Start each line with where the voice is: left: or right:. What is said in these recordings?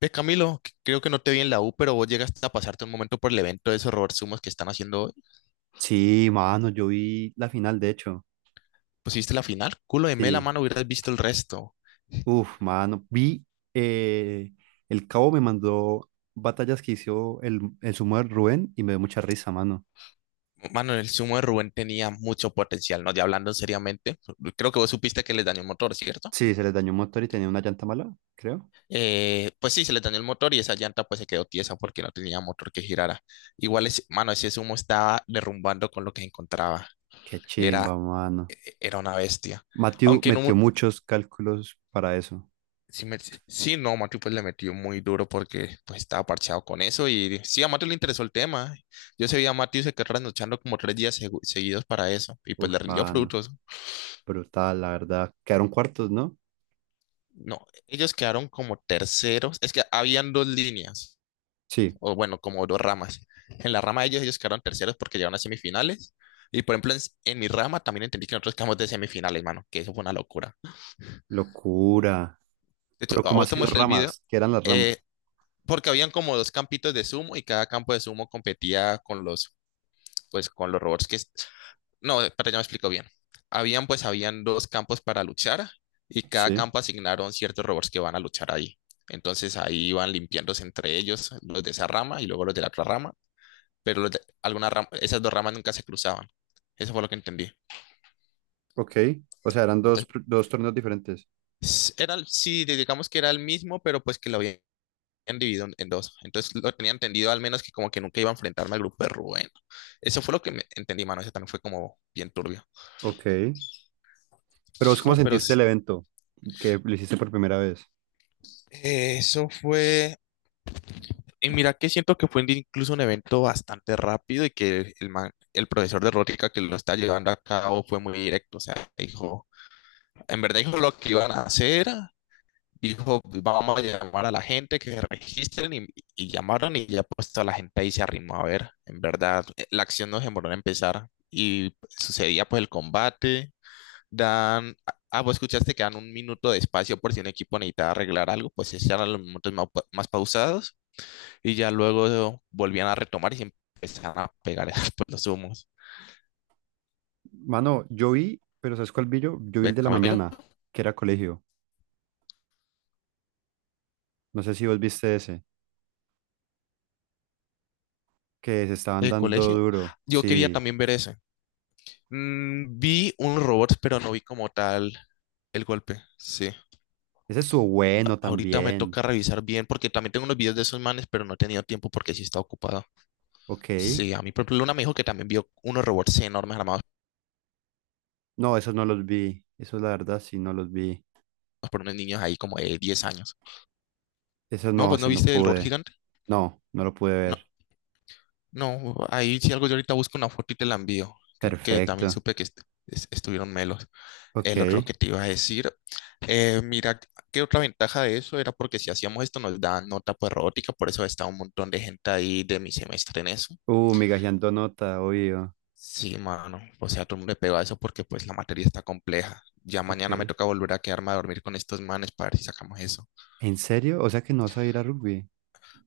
left: Ve, Camilo, creo que no te vi en la U, pero vos llegaste a pasarte un momento por el evento de esos Robert sumos que están haciendo hoy.
right: Sí, mano, yo vi la final, de hecho.
left: Pusiste la final, culo de mela,
right: Sí.
left: mano, hubieras visto el resto.
right: Uf, mano. Vi, eh, el Cabo me mandó batallas que hizo el sumo de Rubén y me dio mucha risa, mano.
left: Mano, el sumo de Rubén tenía mucho potencial, ¿no? Ya hablando seriamente, creo que vos supiste que les dañó el motor, ¿cierto?
right: Sí, se les dañó un motor y tenía una llanta mala, creo.
left: Pues sí, se les dañó el motor y esa llanta pues se quedó tiesa porque no tenía motor que girara. Igual, es, mano, ese sumo estaba derrumbando con lo que encontraba.
right: Qué chimba,
left: Era,
right: mano.
left: era una bestia.
right: Matthew
left: Aunque en un,
right: metió muchos cálculos para eso.
left: sí, sí, no, Matthew pues le metió muy duro porque pues estaba parcheado con eso y sí, a Matthew le interesó el tema. Yo se vi a Matthew se quedó trasnochando como tres días seguidos para eso y pues
right: Uf,
left: le rindió
right: mano.
left: frutos.
right: Brutal, la verdad. Quedaron cuartos, ¿no?
left: No, ellos quedaron como terceros. Es que habían dos líneas,
right: Sí.
left: o bueno, como dos ramas. En la rama de ellos ellos quedaron terceros porque llegaron a semifinales. Y por ejemplo, en mi rama también entendí que nosotros quedamos de semifinales, mano, que eso fue una locura.
right: Locura.
left: De hecho,
right: Pero
left: a
right: ¿cómo ha
left: vos te
right: sido
left: mostré el video.
right: ramas? ¿Qué eran las
left: Eh,
right: ramas?
left: Porque habían como dos campitos de sumo y cada campo de sumo competía con los, pues, con los robots que... No, espera, ya me explico bien. Habían, pues, habían dos campos para luchar y cada
right: Sí.
left: campo asignaron ciertos robots que van a luchar ahí. Entonces ahí iban limpiándose entre ellos los de esa rama y luego los de la otra rama, pero los de- alguna rama- esas dos ramas nunca se cruzaban. Eso fue lo que entendí.
right: Ok. O sea, eran
left: Entonces,
right: dos torneos diferentes.
left: era, sí, digamos que era el mismo, pero pues que lo habían dividido en dos. Entonces lo tenía entendido al menos que como que nunca iba a enfrentarme al grupo de Rubén. Eso fue lo que me entendí, mano. Ese también fue como bien turbio.
right: Ok. Pero vos, ¿cómo
left: No, pero
right: sentiste el evento que lo hiciste por primera vez?
left: eso fue... Y mira que siento que fue incluso un evento bastante rápido y que el, el profesor de Rótica que lo está llevando a cabo fue muy directo. O sea, dijo, en verdad dijo lo que iban a hacer. Dijo, vamos a llamar a la gente que se registren y llamaron y ya puesto a la gente ahí se arrimó a ver. En verdad, la acción no demoró en empezar y sucedía pues el combate. Dan, vos escuchaste que dan un minuto de espacio por si un equipo necesitaba arreglar algo, pues esos eran los minutos más, más pausados y ya luego volvían a retomar y se empezaban a pegar pues, los humos.
right: Mano, yo vi, pero ¿sabes cuál vi yo? Yo vi el
left: ¿Ves,
right: de la
left: Camilo?
right: mañana, que era colegio. No sé si vos viste ese, que se estaban
left: El
right: dando
left: colegio.
right: duro.
left: Yo quería
right: Sí,
left: también ver eso. Mm, vi un robot, pero no vi como tal el golpe. Sí.
right: ese estuvo bueno
left: Ahorita me
right: también.
left: toca revisar bien porque también tengo unos videos de esos manes, pero no he tenido tiempo porque sí está ocupado.
right: Ok.
left: Sí, a mí, por ejemplo, Luna me dijo que también vio unos robots enormes armados
right: No, esos no los vi. Eso la verdad, sí, no los vi.
left: por unos niños ahí como de 10 años.
right: Eso
left: No,
right: no,
left: pues no
right: ese no
left: viste el robot
right: pude.
left: gigante.
right: No, no lo pude
left: No,
right: ver.
left: no, ahí sí algo yo ahorita busco una foto y te la envío, que también
right: Perfecto.
left: supe que estuvieron melos.
right: Ok.
left: El otro que te iba a decir, mira, qué otra ventaja de eso era porque si hacíamos esto nos daban nota por robótica, por eso estaba un montón de gente ahí de mi semestre en eso.
right: Migajeando nota, obvio.
left: Sí, mano. O sea, todo el mundo le pegó a eso porque pues la materia está compleja. Ya mañana me
right: Ok.
left: toca volver a quedarme a dormir con estos manes para ver si sacamos eso.
right: ¿En serio? O sea que no vas a ir a rugby.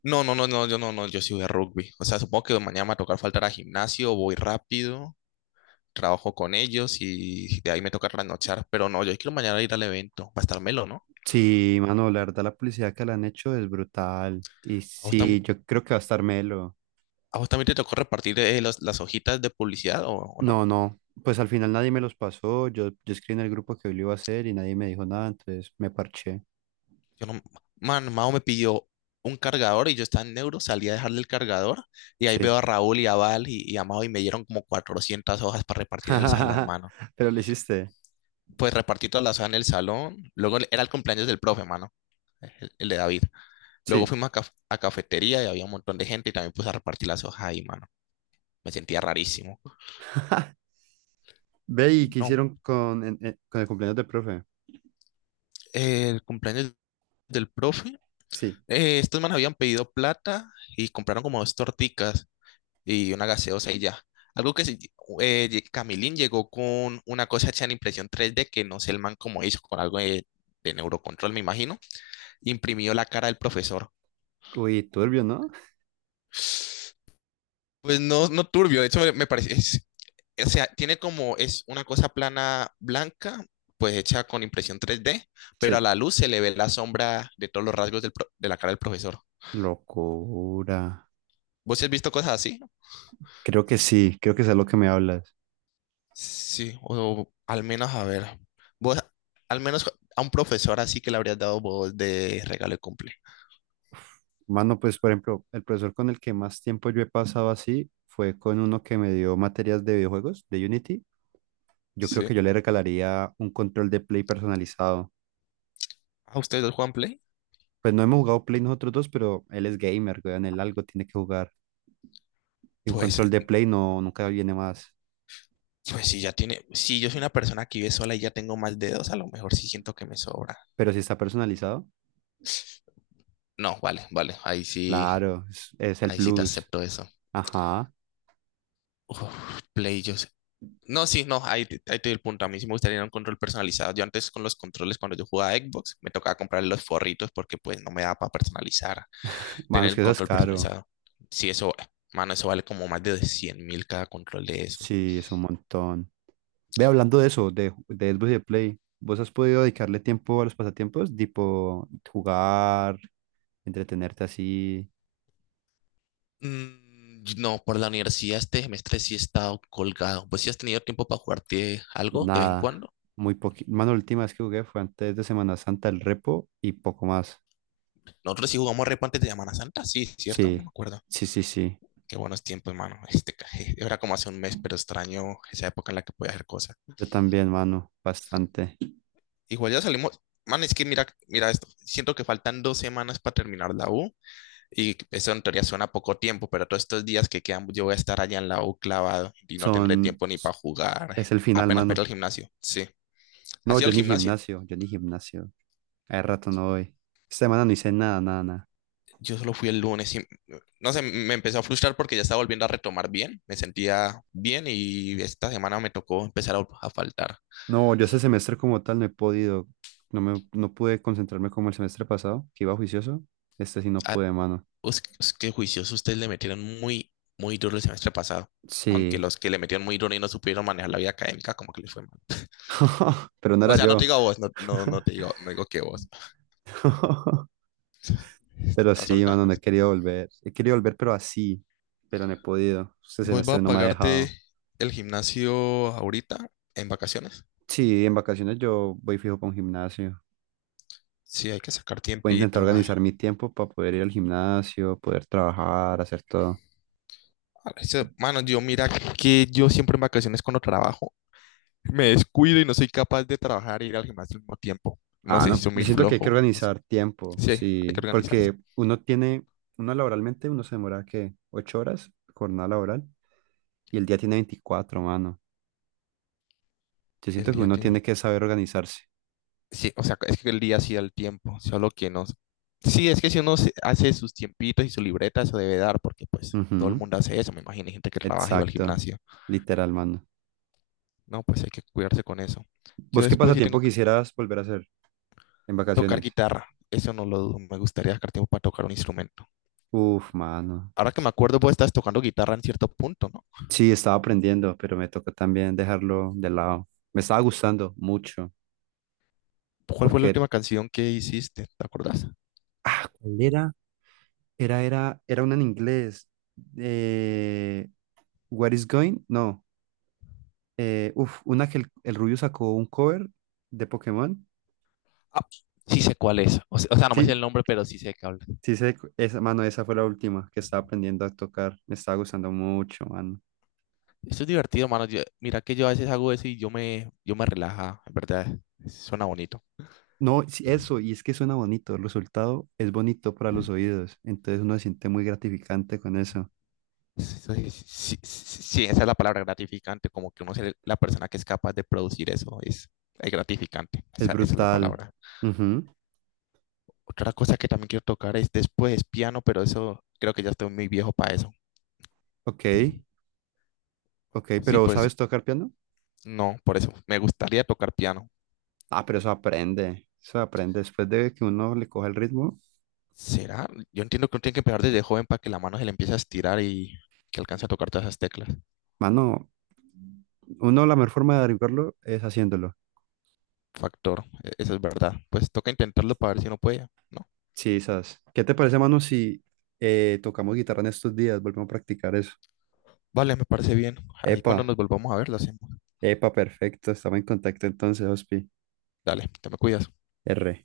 left: No, no, no, no, yo no, no, yo sí voy a rugby. O sea, supongo que mañana me va a tocar faltar a gimnasio, voy rápido, trabajo con ellos y de ahí me toca trasnochar. Pero no, yo quiero mañana ir al evento, va a estar melo, ¿no?
right: Sí, mano, la verdad la publicidad que le han hecho es brutal. Y
left: ¿A vos,
right: sí, yo creo que va a estar melo.
left: a vos también te tocó repartir las hojitas de publicidad o no?
right: No, no, pues al final nadie me los pasó. Yo escribí en el grupo que hoy lo iba a hacer y nadie me dijo nada, entonces me parché.
left: Yo no, man, Mao me pidió un cargador y yo estaba en Neuro, salí a dejarle el cargador y ahí
right: Sí.
left: veo a Raúl y a Val y a Mao y me dieron como 400 hojas para repartir en el salón, mano.
right: Pero lo hiciste.
left: Pues repartí todas las hojas en el salón, luego era el cumpleaños del profe, mano, el de David. Luego
right: Sí.
left: fuimos a, a cafetería y había un montón de gente y también puse a repartir las hojas ahí, mano. Me sentía rarísimo.
right: Ve y qué
left: No,
right: hicieron con, con el cumpleaños del profe.
left: el cumpleaños del profe,
right: Sí.
left: estos manos habían pedido plata y compraron como dos torticas y una gaseosa y ya. Algo que sí, Camilín llegó con una cosa hecha en impresión 3D que no sé el man cómo hizo, con algo de neurocontrol, me imagino. Imprimió la cara del profesor.
right: Uy, turbio, ¿no?
left: Pues no, no turbio, de hecho me, me parece, o sea, tiene como, es una cosa plana blanca, pues hecha con impresión 3D,
right: Sí.
left: pero a la luz se le ve la sombra de todos los rasgos del de la cara del profesor.
right: Locura.
left: ¿Vos sí has visto cosas así?
right: Creo que sí, creo que es a lo que me hablas.
left: Sí, o al menos a ver. Vos, al menos a un profesor así que le habrías dado vos de regalo de cumple.
right: Mano, pues por ejemplo, el profesor con el que más tiempo yo he pasado así fue con uno que me dio materias de videojuegos, de Unity. Yo creo
left: Sí.
right: que yo le regalaría un control de Play personalizado.
left: ¿A ustedes dos juegan Play?
right: Pues no hemos jugado Play nosotros dos, pero él es gamer, weón, él algo tiene que jugar. Y un
left: Pues,
right: control de Play no, nunca viene más.
left: pues si ya tiene, si yo soy una persona que vive sola y ya tengo más dedos, a lo mejor sí siento que me sobra.
right: Pero si está personalizado,
left: No, vale, vale,
right: claro, es el
left: ahí sí te
right: plus.
left: acepto eso.
right: Ajá.
left: Uf, Play, no, sí, no, ahí, ahí te doy el punto. A mí sí me gustaría un control personalizado. Yo antes con los controles, cuando yo jugaba a Xbox, me tocaba comprar los forritos porque pues no me daba para personalizar
right: Mano,
left: tener
right: es
left: el
right: que eso es
left: control
right: caro.
left: personalizado. Si eso, mano, eso vale como más de 100 mil cada control de eso.
right: Sí, es un montón. Ve hablando de eso, de Xbox y de Play, ¿vos has podido dedicarle tiempo a los pasatiempos? Tipo jugar, entretenerte así,
left: Mm, no, por la universidad este semestre sí he estado colgado. Pues si has tenido tiempo para jugarte algo de vez en
right: nada,
left: cuando.
right: muy poquito. Mano, la última vez que jugué fue antes de Semana Santa, el repo y poco más.
left: Nosotros sí jugamos repo antes de Semana Santa, sí, ¿cierto? No me
right: Sí,
left: acuerdo.
right: sí, sí, sí.
left: Qué buenos tiempos, hermano. Este, era como hace un mes, pero extraño esa época en la que podía hacer cosas.
right: Yo también, mano, bastante.
left: Igual ya salimos. Man, es que mira, mira esto. Siento que faltan dos semanas para terminar la U. Y eso en teoría suena poco tiempo, pero todos estos días que quedan, yo voy a estar allá en la U clavado y no tendré
right: Son,
left: tiempo ni para jugar.
right: es el final,
left: Apenas para ir al
right: mano.
left: gimnasio. Sí.
right: No,
left: ¿Has ido
right: yo
left: al
right: ni
left: gimnasio?
right: gimnasio, yo ni gimnasio. Hace rato no voy. Esta semana no hice nada, nada, nada.
left: Yo solo fui el lunes y no sé, me empezó a frustrar porque ya estaba volviendo a retomar bien. Me sentía bien y esta semana me tocó empezar a faltar.
right: No, yo este semestre como tal no he podido, no pude concentrarme como el semestre pasado, que iba juicioso. Este sí no
left: Ah,
right: pude, mano.
left: qué juiciosos ustedes le metieron muy, muy duro el semestre pasado. Aunque
right: Sí,
left: los que le metieron muy duro y no supieron manejar la vida académica, como que les fue mal.
right: pero no
left: O
right: era
left: sea, no te
right: yo.
left: digo a vos, no, no, no te digo, no digo que vos.
right: Pero
left: Estás
right: sí, mano,
left: soltando.
right: no he querido volver. He querido volver, pero así, pero no he podido. Este
left: Voy
right: semestre
left: a
right: no me ha
left: pagarte
right: dejado.
left: el gimnasio ahorita en vacaciones.
right: Sí, en vacaciones yo voy fijo para un gimnasio.
left: Sí, hay que sacar
right: Voy a intentar
left: tiempito. Ay.
right: organizar mi tiempo para poder ir al gimnasio, poder trabajar, hacer todo.
left: A veces, mano, yo mira que yo siempre en vacaciones cuando trabajo me descuido y no soy capaz de trabajar e ir al gimnasio al mismo tiempo. No
right: Ah,
left: sé si
right: no,
left: soy
right: yo
left: muy
right: siento que hay que
left: flojo, no sé.
right: organizar tiempo,
left: Sí, hay que
right: sí,
left: organizarse.
right: porque uno laboralmente, uno se demora, ¿qué? Ocho horas, jornada laboral, y el día tiene 24 mano. Yo
left: El
right: siento que
left: día
right: uno
left: tiene...
right: tiene que saber organizarse.
left: Sí, o sea, es que el día sí da el tiempo, solo que no. Sí, es que si hace sus tiempitos y su libreta, eso debe dar, porque pues todo el
right: Ujú,
left: mundo hace eso. Me imagino hay gente que trabaja y va al
right: Exacto,
left: gimnasio.
right: literal, mano.
left: No, pues hay que cuidarse con eso. Yo
right: ¿Vos qué
left: después sí tengo
right: pasatiempo
left: que
right: quisieras volver a hacer en
left: tocar
right: vacaciones?
left: guitarra. Eso no lo dudo. Me gustaría sacar tiempo para tocar un instrumento.
right: Uf, mano.
left: Ahora que me acuerdo, vos estás tocando guitarra en cierto punto, ¿no?
right: Sí, estaba aprendiendo, pero me tocó también dejarlo de lado. Me estaba gustando mucho,
left: ¿Cuál fue la
right: porque,
left: última canción que hiciste? ¿Te acordás?
right: ah, ¿cuál era? Era una en inglés. Eh, What is going? No. Uf, una que el Rubio sacó un cover de Pokémon.
left: Ah, sí sé cuál es. O sea, no me sé el
right: Sí,
left: nombre, pero sí sé que habla.
right: sí, sé, cu- esa, mano, esa fue la última que estaba aprendiendo a tocar. Me estaba gustando mucho, mano.
left: Esto es divertido, mano. Mira que yo a veces hago eso y yo me relaja, en verdad. Suena bonito.
right: No, sí, eso, y es que suena bonito. El resultado es bonito para los oídos. Entonces uno se siente muy gratificante con eso.
left: Sí, sí, sí, sí, esa es la palabra gratificante, como que uno es la persona que es capaz de producir eso, es gratificante,
right: Es
left: esa es la
right: brutal.
left: palabra.
right: Ujú.
left: Otra cosa que también quiero tocar es después piano, pero eso creo que ya estoy muy viejo para eso.
right: Ok, ok,
left: Sí,
right: pero
left: pues
right: ¿sabes tocar piano?
left: no, por eso me gustaría tocar piano.
right: Ah, pero eso aprende. Eso aprende. Después de que uno le coja el ritmo.
left: ¿Será? Yo entiendo que uno tiene que empezar desde joven para que la mano se le empiece a estirar y que alcance a tocar todas esas teclas.
right: Mano, uno, la mejor forma de averiguarlo es haciéndolo.
left: Factor, eso es verdad. Pues toca intentarlo para ver si uno puede, ¿no?
right: Sí, ¿sabes? ¿Qué te parece, mano, si tocamos guitarra en estos días? Volvemos a practicar eso.
left: Vale, me parece bien. Ahí
right: Epa,
left: cuando nos volvamos a ver lo hacemos.
right: epa, perfecto. Estamos en contacto entonces, Hospi.
left: Dale, te me cuidas.
right: R.